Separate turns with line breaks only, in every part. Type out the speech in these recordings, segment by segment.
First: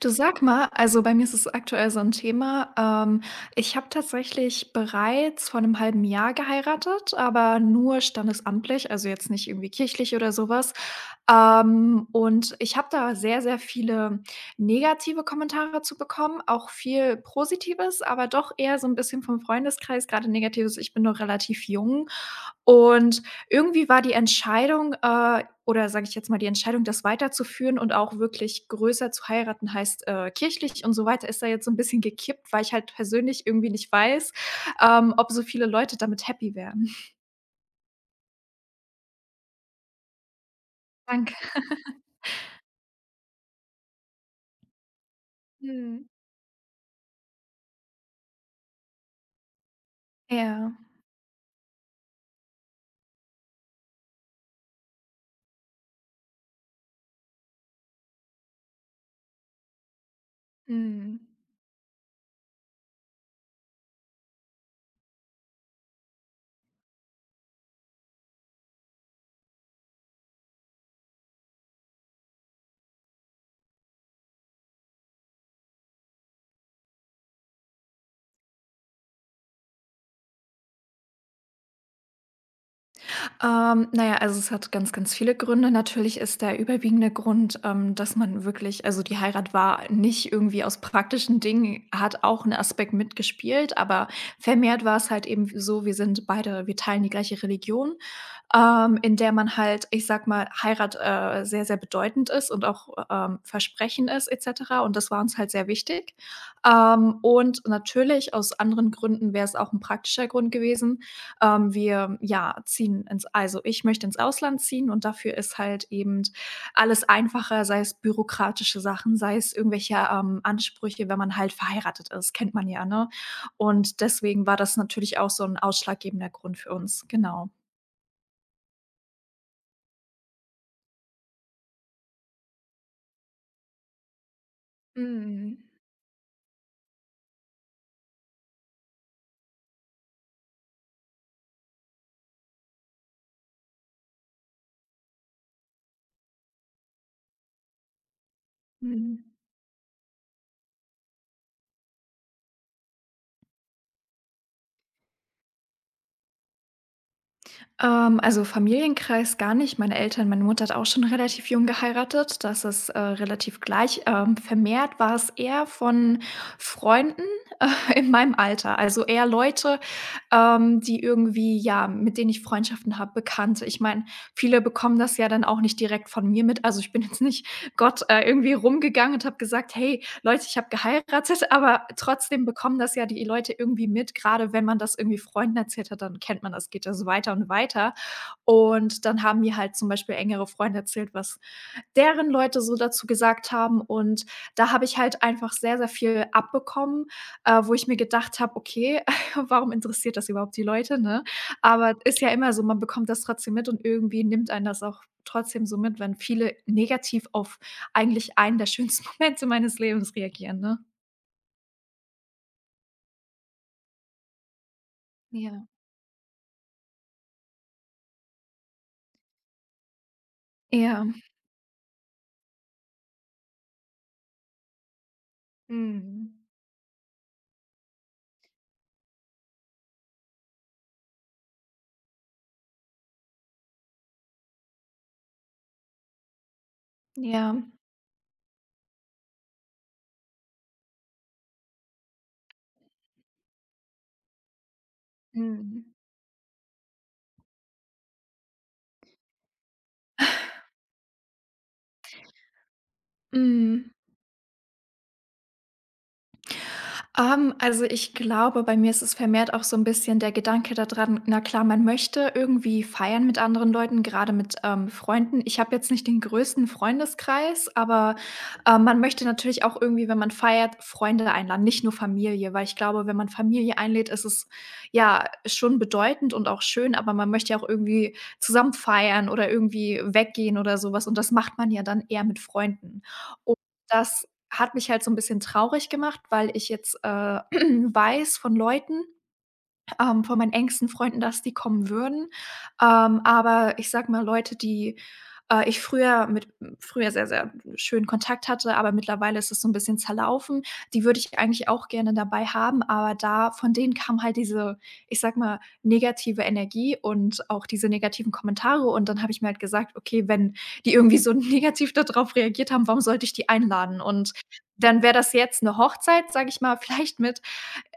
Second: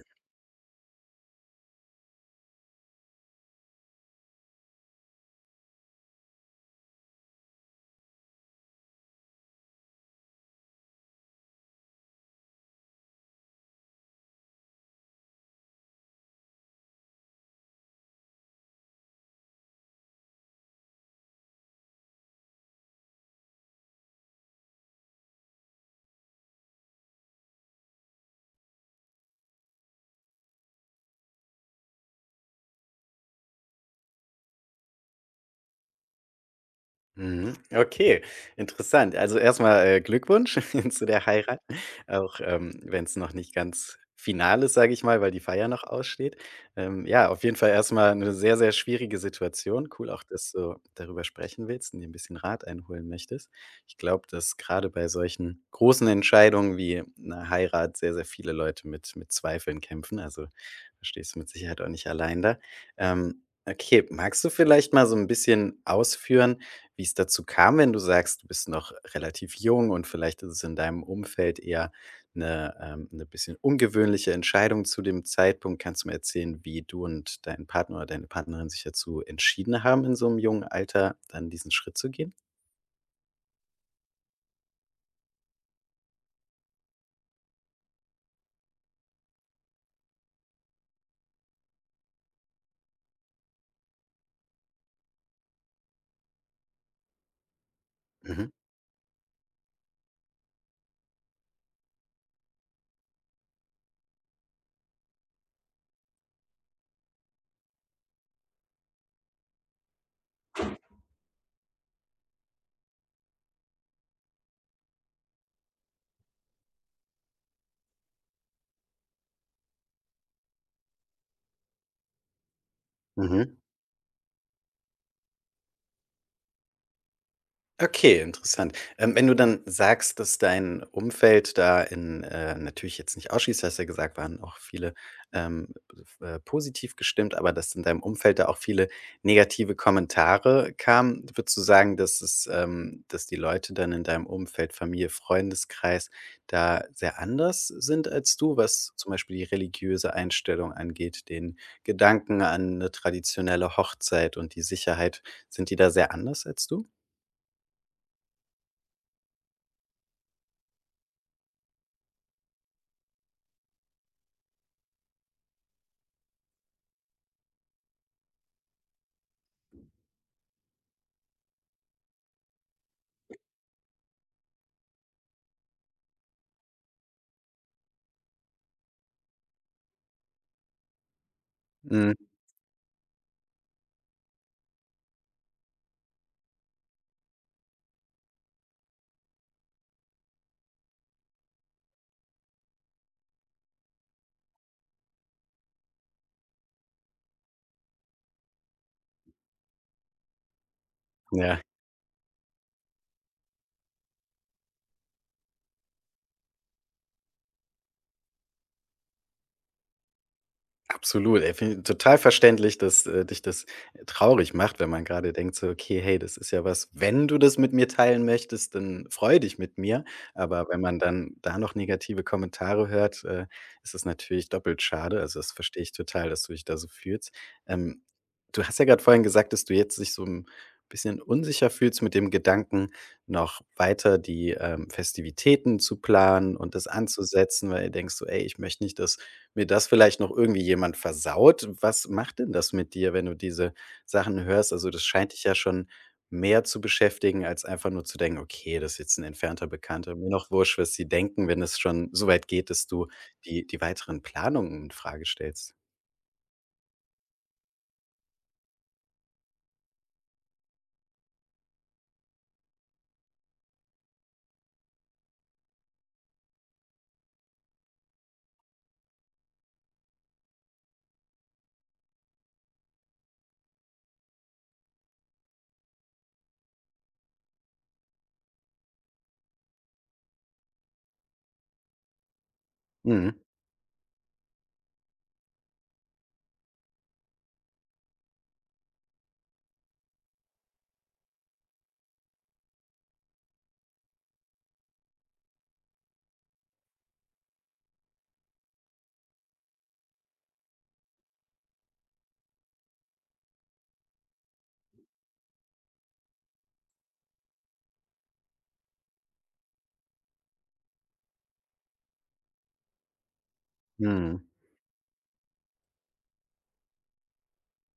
Du sag mal, also bei mir ist es aktuell so ein Thema. Ich habe tatsächlich bereits vor einem halben Jahr geheiratet, aber nur standesamtlich, also jetzt nicht irgendwie kirchlich oder sowas. Und ich habe da sehr, sehr viele negative Kommentare zu bekommen, auch viel Positives, aber doch eher so ein bisschen vom Freundeskreis, gerade Negatives. Ich bin noch relativ jung und irgendwie war die Entscheidung, oder sage ich jetzt mal, die Entscheidung, das weiterzuführen und auch wirklich größer zu heiraten, heißt, kirchlich und so weiter, ist da jetzt so ein bisschen gekippt, weil ich halt persönlich irgendwie nicht weiß, ob so viele Leute damit happy wären.
Mhm. Okay, interessant. Also erstmal Glückwunsch zu der
Danke.
Heirat, auch, wenn es noch nicht ganz final ist, sage ich mal, weil die Feier noch
Mhm.
aussteht. Ja, auf jeden Fall erstmal eine sehr, sehr schwierige Situation. Cool auch, dass du
Ja.
darüber sprechen willst und dir 'n bisschen Rat einholen möchtest. Ich glaube, dass gerade bei solchen großen Entscheidungen wie einer Heirat sehr, sehr viele Leute mit Zweifeln kämpfen. Also, da
Mhm.
stehst du mit Sicherheit auch nicht allein da. Okay, magst du vielleicht mal so ein bisschen ausführen, wie es dazu kam, wenn du sagst, du bist noch relativ jung und vielleicht ist es in deinem Umfeld eher eine 'ne bisschen ungewöhnliche Entscheidung zu dem Zeitpunkt. Kannst du mir erzählen, wie du und dein Partner oder deine Partnerin sich dazu entschieden haben, in so einem jungen Alter dann diesen Schritt zu gehen?
Na ja, also es hat ganz, ganz viele Gründe. Natürlich ist der überwiegende Grund, dass man wirklich also die Heirat war nicht irgendwie aus praktischen Dingen, hat auch einen Aspekt mitgespielt, aber vermehrt war es halt eben so, wir sind beide wir teilen die gleiche Religion,
Mhm,
in der man halt, ich sage mal, Heirat, sehr, sehr bedeutend ist und auch, Versprechen ist et cetera, und das war uns halt sehr wichtig. Und natürlich aus anderen Gründen wäre es auch ein praktischer Grund gewesen. Wir, ja, ziehen ins also, ich möchte ins Ausland ziehen und dafür ist halt eben alles einfacher, sei es bürokratische Sachen, sei es irgendwelche, Ansprüche, wenn man halt verheiratet ist, kennt man ja, ne?
mhm.
Und deswegen war das natürlich auch so ein ausschlaggebender Grund für uns, genau.
Okay, interessant. Wenn du dann sagst, dass dein Umfeld da in natürlich jetzt nicht ausschließt, hast ja gesagt, waren auch viele
Mhm.
ähm, positiv gestimmt, aber dass in deinem Umfeld da auch viele negative Kommentare kamen, würdest du sagen, dass es, dass die Leute dann in deinem Umfeld, Familie, Freundeskreis da sehr anders sind als du, was zum
Mhm.
Beispiel die religiöse Einstellung angeht, den Gedanken an eine traditionelle Hochzeit und die Sicherheit, sind die da sehr anders als du?
Also Familienkreis gar nicht. Meine Eltern meine Mutter hat auch schon relativ jung geheiratet. Das ist, relativ gleich. Vermehrt war es eher von Freunden. In meinem Alter, also eher Leute, die irgendwie ja, mit denen ich Freundschaften habe, Bekannte. Ich meine, viele bekommen das ja dann auch nicht direkt von mir mit. Also, ich bin jetzt nicht Gott, irgendwie rumgegangen und habe gesagt: „Hey Leute, ich habe geheiratet“, aber trotzdem bekommen das ja die Leute irgendwie mit. Gerade wenn man das irgendwie Freunden erzählt hat, dann kennt man das, geht ja so weiter und weiter. Und dann haben mir halt zum Beispiel engere Freunde erzählt, was deren Leute so dazu gesagt haben und da habe ich halt einfach sehr, sehr viel abbekommen, wo ich mir gedacht habe: „Okay, warum interessiert das überhaupt die Leute“, ne?
Ja,
Aber ist ja immer so, man bekommt das trotzdem mit und irgendwie nimmt einen das auch trotzdem so mit, wenn viele negativ auf eigentlich einen der schönsten Momente meines Lebens reagieren, ne?
absolut. Ey, finde ich total verständlich, dass, dich das traurig macht, wenn man gerade denkt
Ja.
so: „Okay, hey, das ist ja was, wenn du das mit mir teilen möchtest, dann freu dich mit mir.“ Aber wenn man
Ja.
dann da noch negative Kommentare hört, ist es natürlich doppelt schade. Also, das verstehe ich total,
Mhm.
dass du dich da so fühlst. Ähm, Du hast ja gerade vorhin gesagt, dass du jetzt dich so ein bisschen unsicher fühlst mit dem Gedanken, noch weiter die, Festivitäten zu planen und das
Ja.
anzusetzen, weil du denkst so: „Ey, ich möchte nicht, dass mir das vielleicht noch irgendwie jemand versaut. Was macht denn das mit dir, wenn du diese Sachen hörst? Also, das scheint dich ja
Mhm.
schon mehr zu beschäftigen, als einfach nur zu denken: „Okay, das ist jetzt ein entfernter Bekannter. Mir noch wurscht, was sie denken“, wenn es schon so weit geht, dass du die
Mhm.
weiteren Planungen in Frage stellst.
Also, ich glaube, bei mir ist es vermehrt auch so ein bisschen der Gedanke daran. Na klar, man möchte irgendwie feiern mit anderen Leuten, gerade mit, Freunden. Ich habe jetzt nicht den größten Freundeskreis, aber, man möchte natürlich auch irgendwie, wenn man feiert, Freunde einladen, nicht nur Familie, weil ich glaube, wenn man Familie einlädt, ist es, ja, schon bedeutend und auch schön, aber man möchte ja auch irgendwie zusammen feiern oder irgendwie weggehen oder sowas. Und das macht man ja dann eher mit Freunden.
Mhm,
Und das hat mich halt so 'n bisschen traurig gemacht, weil ich jetzt, weiß von Leuten, von meinen engsten Freunden, dass die kommen würden. Aber ich sage mal, Leute, die, ich früher sehr, sehr schönen Kontakt hatte, aber mittlerweile ist es so ein bisschen zerlaufen, die würde ich eigentlich auch gerne dabei haben, aber da von denen kam halt diese, ich sage mal, negative Energie und auch diese negativen Kommentare und dann habe ich mir halt gesagt: „Okay, wenn die irgendwie so negativ darauf reagiert haben, warum sollte ich die einladen?“ Und
mhm.
dann wäre das jetzt eine Hochzeit, sage ich mal, vielleicht mit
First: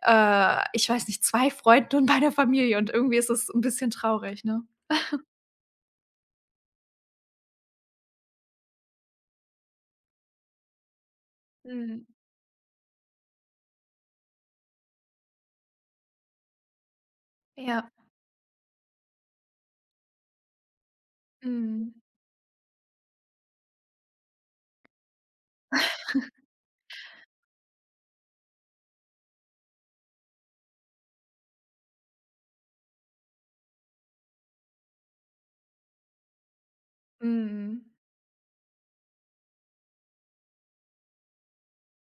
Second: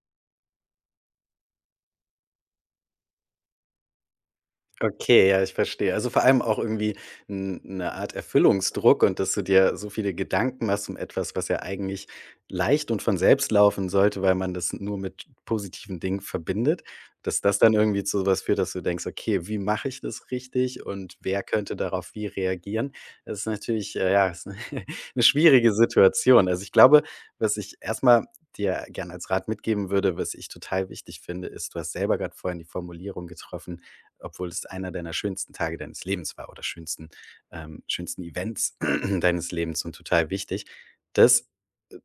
ich weiß nicht, 2 Freunden und meiner Familie und irgendwie ist es 'n bisschen traurig, ne?
Okay, ja, ich verstehe. Also, vor allem auch irgendwie eine Art Erfüllungsdruck und dass du dir so viele Gedanken machst um etwas, was ja
Mhm.
eigentlich leicht und von selbst laufen sollte, weil man das nur mit positiven Dingen verbindet, dass das dann
Ja.
irgendwie zu so was führt, dass du denkst: „Okay, wie mache ich das richtig und wer könnte
Mhm.
darauf wie reagieren?“ Das ist natürlich, ja, ist 'ne schwierige Situation. Also, ich glaube, was ich erstmal dir gern als Rat mitgeben würde, was ich total wichtig finde, ist, du hast selber gerade vorhin die Formulierung getroffen, obwohl es einer deiner schönsten Tage deines Lebens war oder schönsten
Mhm.
schönsten Events deines Lebens und total wichtig. Das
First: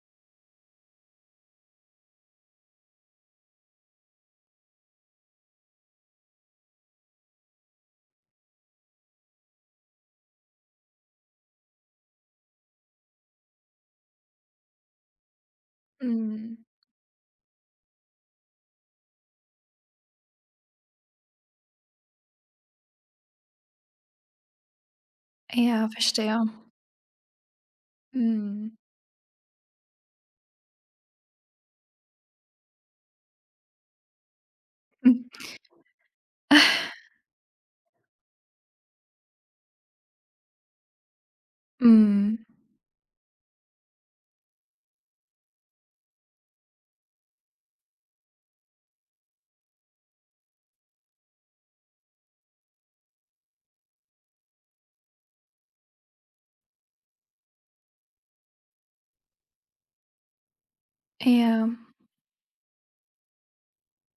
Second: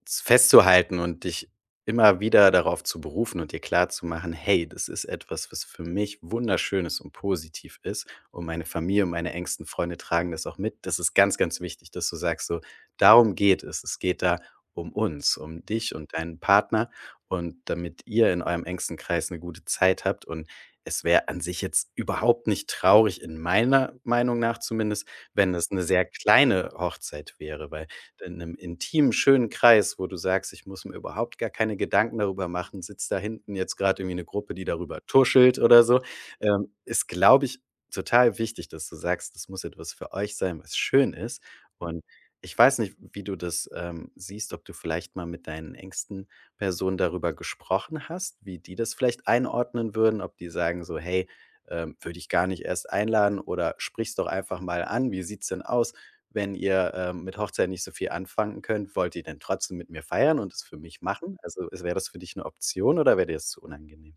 festzuhalten und dich immer wieder darauf zu berufen und dir klar zu machen, „Hey, das ist etwas, was für mich wunderschönes und positiv ist und meine Familie und meine engsten Freunde tragen das auch mit.“ Das ist ganz, ganz wichtig, dass du sagst so: „Darum geht es. Es geht da um uns, um dich und deinen
Mhm.
Partner und damit ihr in eurem engsten Kreis eine gute Zeit habt und es wäre an sich jetzt überhaupt nicht traurig, in meiner Meinung nach zumindest, wenn es eine
Ja,
sehr
verstehe.
kleine Hochzeit wäre, weil in einem
Mhm.
intimen, schönen Kreis, wo du sagst: „Ich muss mir überhaupt gar keine Gedanken darüber machen, sitzt da hinten jetzt gerade irgendwie eine Gruppe, die darüber
Hm.
tuschelt oder so,“ ist, glaube ich, total wichtig, dass du sagst, das muss etwas für euch sein, was schön ist. Und
Mhm.
ich weiß nicht, wie du das, siehst, ob du vielleicht mal mit deinen engsten Personen darüber gesprochen hast, wie die das vielleicht einordnen würden, ob die sagen so: „Hey, würde ich gar nicht erst einladen, oder sprich's doch einfach mal an. Wie sieht's denn aus, wenn ihr, mit Hochzeit nicht so viel anfangen könnt? Wollt ihr denn trotzdem mit mir feiern und es für mich machen?“
Ja.
Also, wäre das für dich eine Option oder wäre dir das zu unangenehm?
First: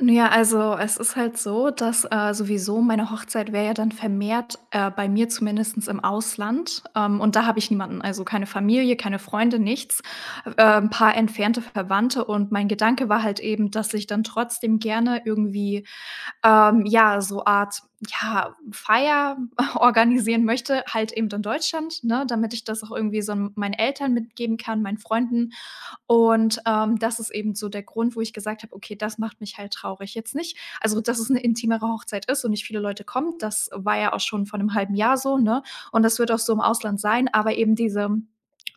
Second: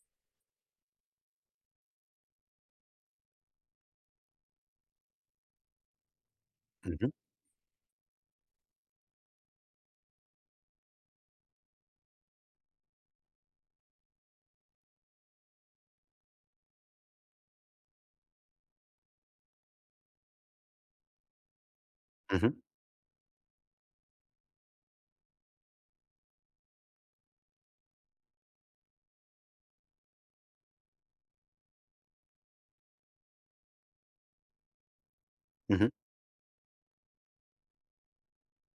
Na ja, also, es ist halt so, dass, sowieso meine Hochzeit wäre ja dann vermehrt, bei mir zumindest im Ausland,
Mhm,
und da habe ich niemanden, also, keine Familie, keine Freunde, nichts, 'n paar entfernte Verwandte und mein Gedanke war halt eben, dass ich dann trotzdem gerne irgendwie ja, so Art, ja, Feier organisieren möchte, halt eben in Deutschland, ne,
mhm,
damit ich das auch irgendwie so meinen Eltern mitgeben kann, meinen Freunden, und, das ist eben so der Grund, wo ich gesagt habe: „Okay, das macht mich halt traurig.“ Jetzt nicht also, dass es 'ne intimere Hochzeit ist und nicht viele Leute kommen, das war ja auch schon vor 'nem halben Jahr so, ne?
mhm,
Und das wird auch so im Ausland sein, aber eben diese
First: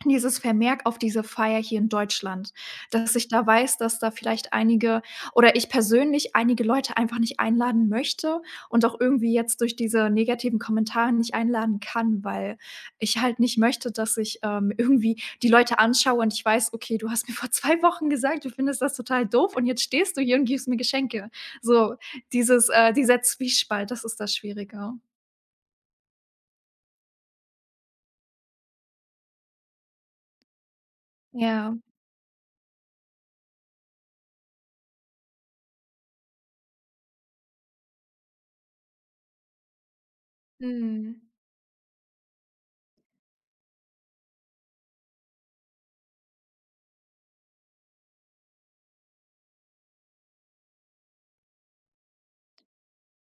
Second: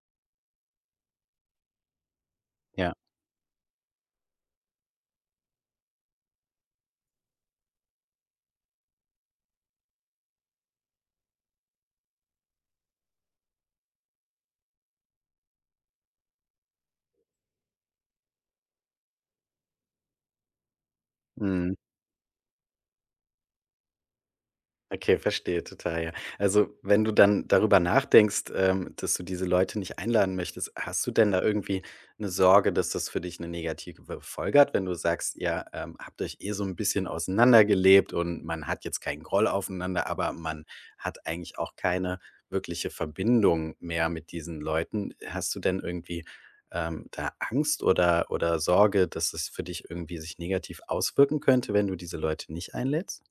dieses Vermerk auf diese Feier hier in Deutschland,
ja,
dass ich da weiß, dass da vielleicht einige oder ich persönlich einige Leute einfach nicht einladen möchte und auch irgendwie jetzt durch diese negativen Kommentare nicht einladen kann, weil ich halt nicht möchte, dass ich, irgendwie die Leute anschaue und ich weiß: „Okay, du hast mir vor 2 Wochen gesagt, du findest das total doof und jetzt stehst du hier und gibst mir Geschenke.“
mhm.
So dieses dieser Zwiespalt, das ist das Schwierige.
Okay, verstehe total, ja. Also, wenn du dann darüber nachdenkst, dass du diese Leute nicht einladen möchtest, hast du denn da
Ja.
irgendwie eine Sorge, dass das für dich eine negative Folge hat, wenn du sagst, ihr, habt euch eh so ein bisschen auseinandergelebt und man hat jetzt keinen Groll aufeinander, aber man
Mhm.
hat eigentlich auch keine wirkliche Verbindung mehr mit diesen Leuten. Hast du denn irgendwie, da Angst oder Sorge, dass es für dich irgendwie sich negativ auswirken könnte, wenn du diese Leute nicht einlädst?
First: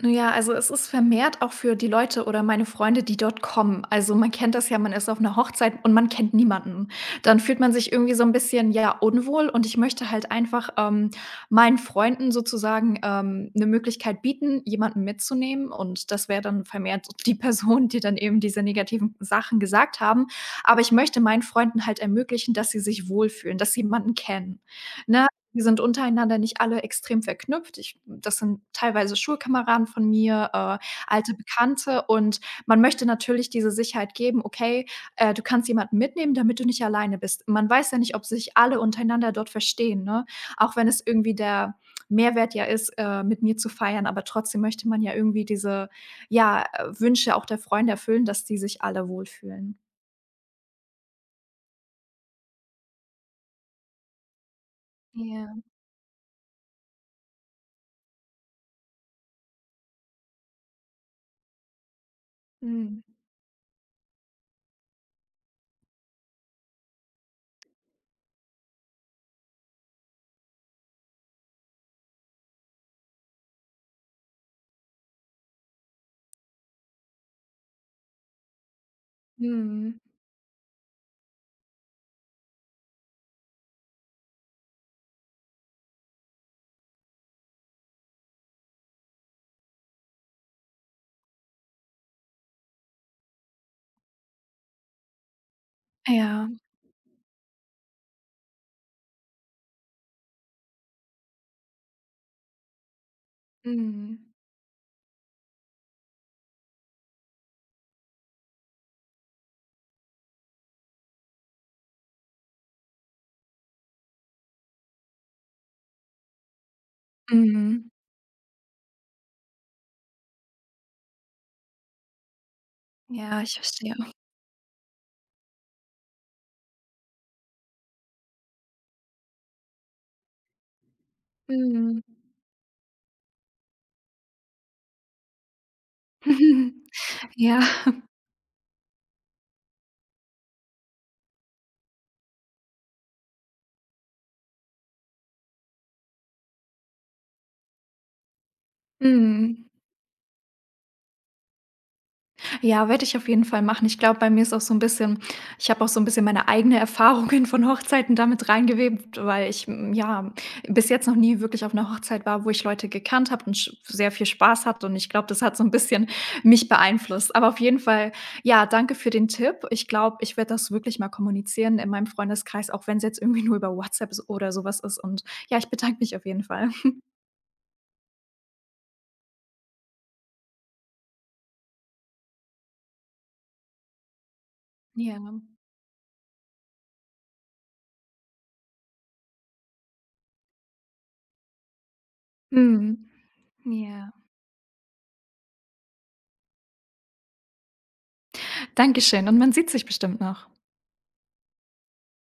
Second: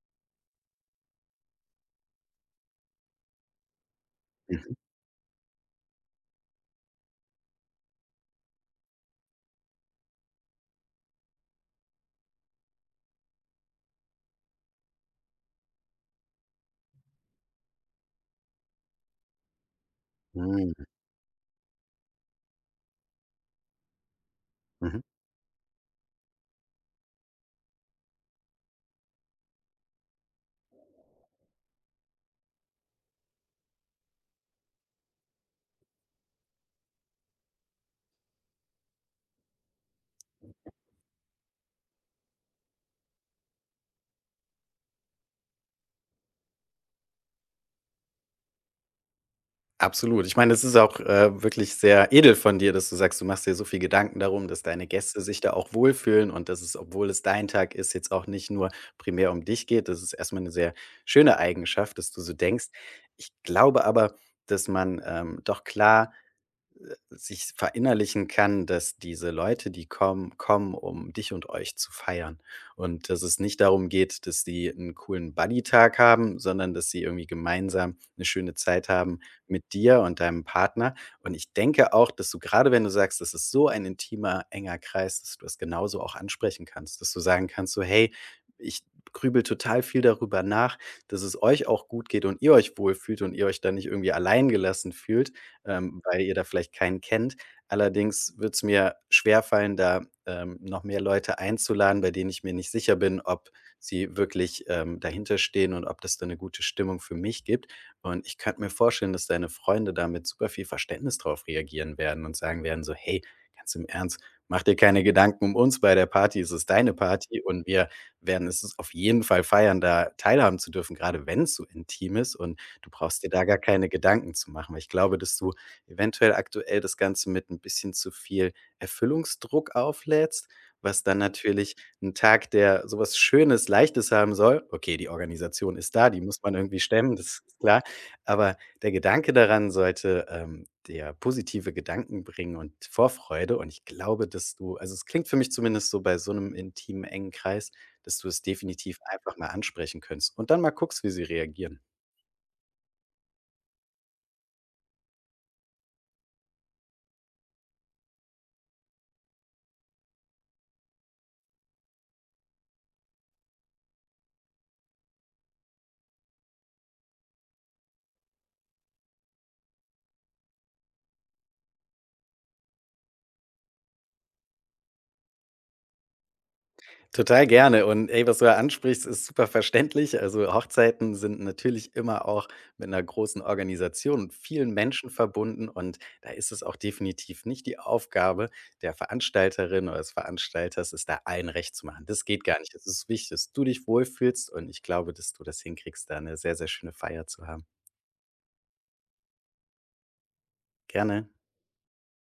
Na ja, also es ist vermehrt auch für die Leute oder meine Freunde, die dort kommen. Also, man kennt das
Mhm.
ja, man ist auf einer Hochzeit und man kennt niemanden. Dann fühlt man sich irgendwie so ein bisschen, ja, unwohl und ich möchte halt einfach, meinen Freunden sozusagen, 'ne Möglichkeit bieten, jemanden mitzunehmen und das wäre dann vermehrt die Person, die dann eben diese negativen Sachen gesagt haben.
Mhm,
Aber ich möchte meinen Freunden halt ermöglichen, dass sie sich wohlfühlen, dass sie jemanden kennen,
mhm.
ne? Wir sind untereinander nicht alle extrem verknüpft. Ich das sind teilweise Schulkameraden von mir, alte Bekannte und man möchte natürlich diese Sicherheit geben: „Okay, du kannst jemanden mitnehmen, damit du nicht alleine bist.“ Man weiß ja nicht, ob sich alle untereinander dort verstehen, ne? Auch wenn es irgendwie der Mehrwert ja ist, mit mir zu feiern, aber trotzdem möchte man ja irgendwie diese, ja, Wünsche auch der Freunde erfüllen, dass die sich alle wohlfühlen.
Absolut. Ich meine, es ist auch, wirklich sehr edel von dir, dass du sagst, du machst dir so viel Gedanken darum, dass deine Gäste sich da
Ja.
auch wohlfühlen und dass es, obwohl es dein Tag ist, jetzt auch nicht nur primär um dich geht. Das ist erstmal eine sehr schöne Eigenschaft, dass du so denkst.
Mhm.
Ich glaube aber, dass man, doch klar sich verinnerlichen kann, dass diese Leute, die kommen, kommen, um dich und euch zu feiern. Und dass es nicht darum geht, dass die einen coolen Buddy-Tag haben, sondern dass sie irgendwie gemeinsam eine schöne Zeit haben mit
Mhm.
dir und deinem Partner. Und ich denke auch, dass du gerade, wenn du sagst, das ist so ein intimer, enger Kreis, dass du das genauso auch ansprechen kannst, dass du sagen kannst so: „Hey, ich grübel total viel darüber nach, dass es euch auch gut geht und ihr euch wohlfühlt und ihr euch da nicht irgendwie alleingelassen fühlt. Weil ihr da
Ja.
vielleicht keinen kennt. Allerdings wird es mir schwerfallen, da, noch mehr Leute einzuladen, bei denen ich mir nicht sicher bin, ob sie
Mhm.
wirklich, dahinter stehen und ob das da eine gute Stimmung für mich gibt. Und ich könnte mir vorstellen, dass deine Freunde da mit super viel Verständnis drauf reagieren werden und sagen werden so: „Hey, ganz im Ernst, mach dir keine Gedanken um uns bei der Party. Es ist deine Party und wir
Mhm.
werden es auf jeden Fall feiern, da teilhaben zu dürfen. Gerade wenn es so intim ist. Und du brauchst dir
Ja,
da
ich
gar keine
verstehe.
Gedanken zu machen.“ Weil ich glaube, dass du eventuell aktuell das Ganze mit ein bisschen zu viel Erfüllungsdruck auflädst, was dann natürlich
Mhm.
ein Tag, der sowas Schönes, Leichtes haben soll, okay, die Organisation ist da, die muss man irgendwie stemmen, das ist
Ja.
klar, aber der Gedanke daran sollte, dir positive Gedanken bringen und Vorfreude und ich glaube, dass du, also, es klingt für mich zumindest so, bei so einem intimen, engen Kreis, dass du es definitiv einfach mal
Mhm.
ansprechen könntest und dann mal guckst, wie sie reagieren.
Ja, werde ich auf jeden Fall machen. Ich glaube, bei mir ist auch so ein bisschen ich habe auch so ein bisschen meine eigene Erfahrungen von Hochzeiten damit reingewebt, weil ich, ja, bis jetzt noch nie wirklich auf einer Hochzeit war, wo ich Leute gekannt habe und sch sehr viel Spaß hatte und ich glaube, das hat so ein bisschen mich beeinflusst. Aber auf jeden Fall, ja, danke für den Tipp. Ich glaube, ich werde das wirklich mal kommunizieren in meinem Freundeskreis, auch wenn es jetzt irgendwie nur über WhatsApp s oder sowas ist und ja, ich bedanke mich auf jeden Fall.
Total gerne, und ey, was du da ansprichst, ist super verständlich. Also, Hochzeiten sind natürlich immer auch mit einer großen Organisation und vielen Menschen
Ja.
verbunden und da ist es auch definitiv nicht die Aufgabe der Veranstalterin oder des Veranstalters, es da allen recht zu machen. Das geht gar nicht. Es ist
Mhm.
wichtig, dass du dich
Ja.
wohlfühlst und ich glaube, dass du das hinkriegst, da eine sehr, sehr schöne Feier zu haben.
Dankeschön und man sieht sich bestimmt noch.
Gerne.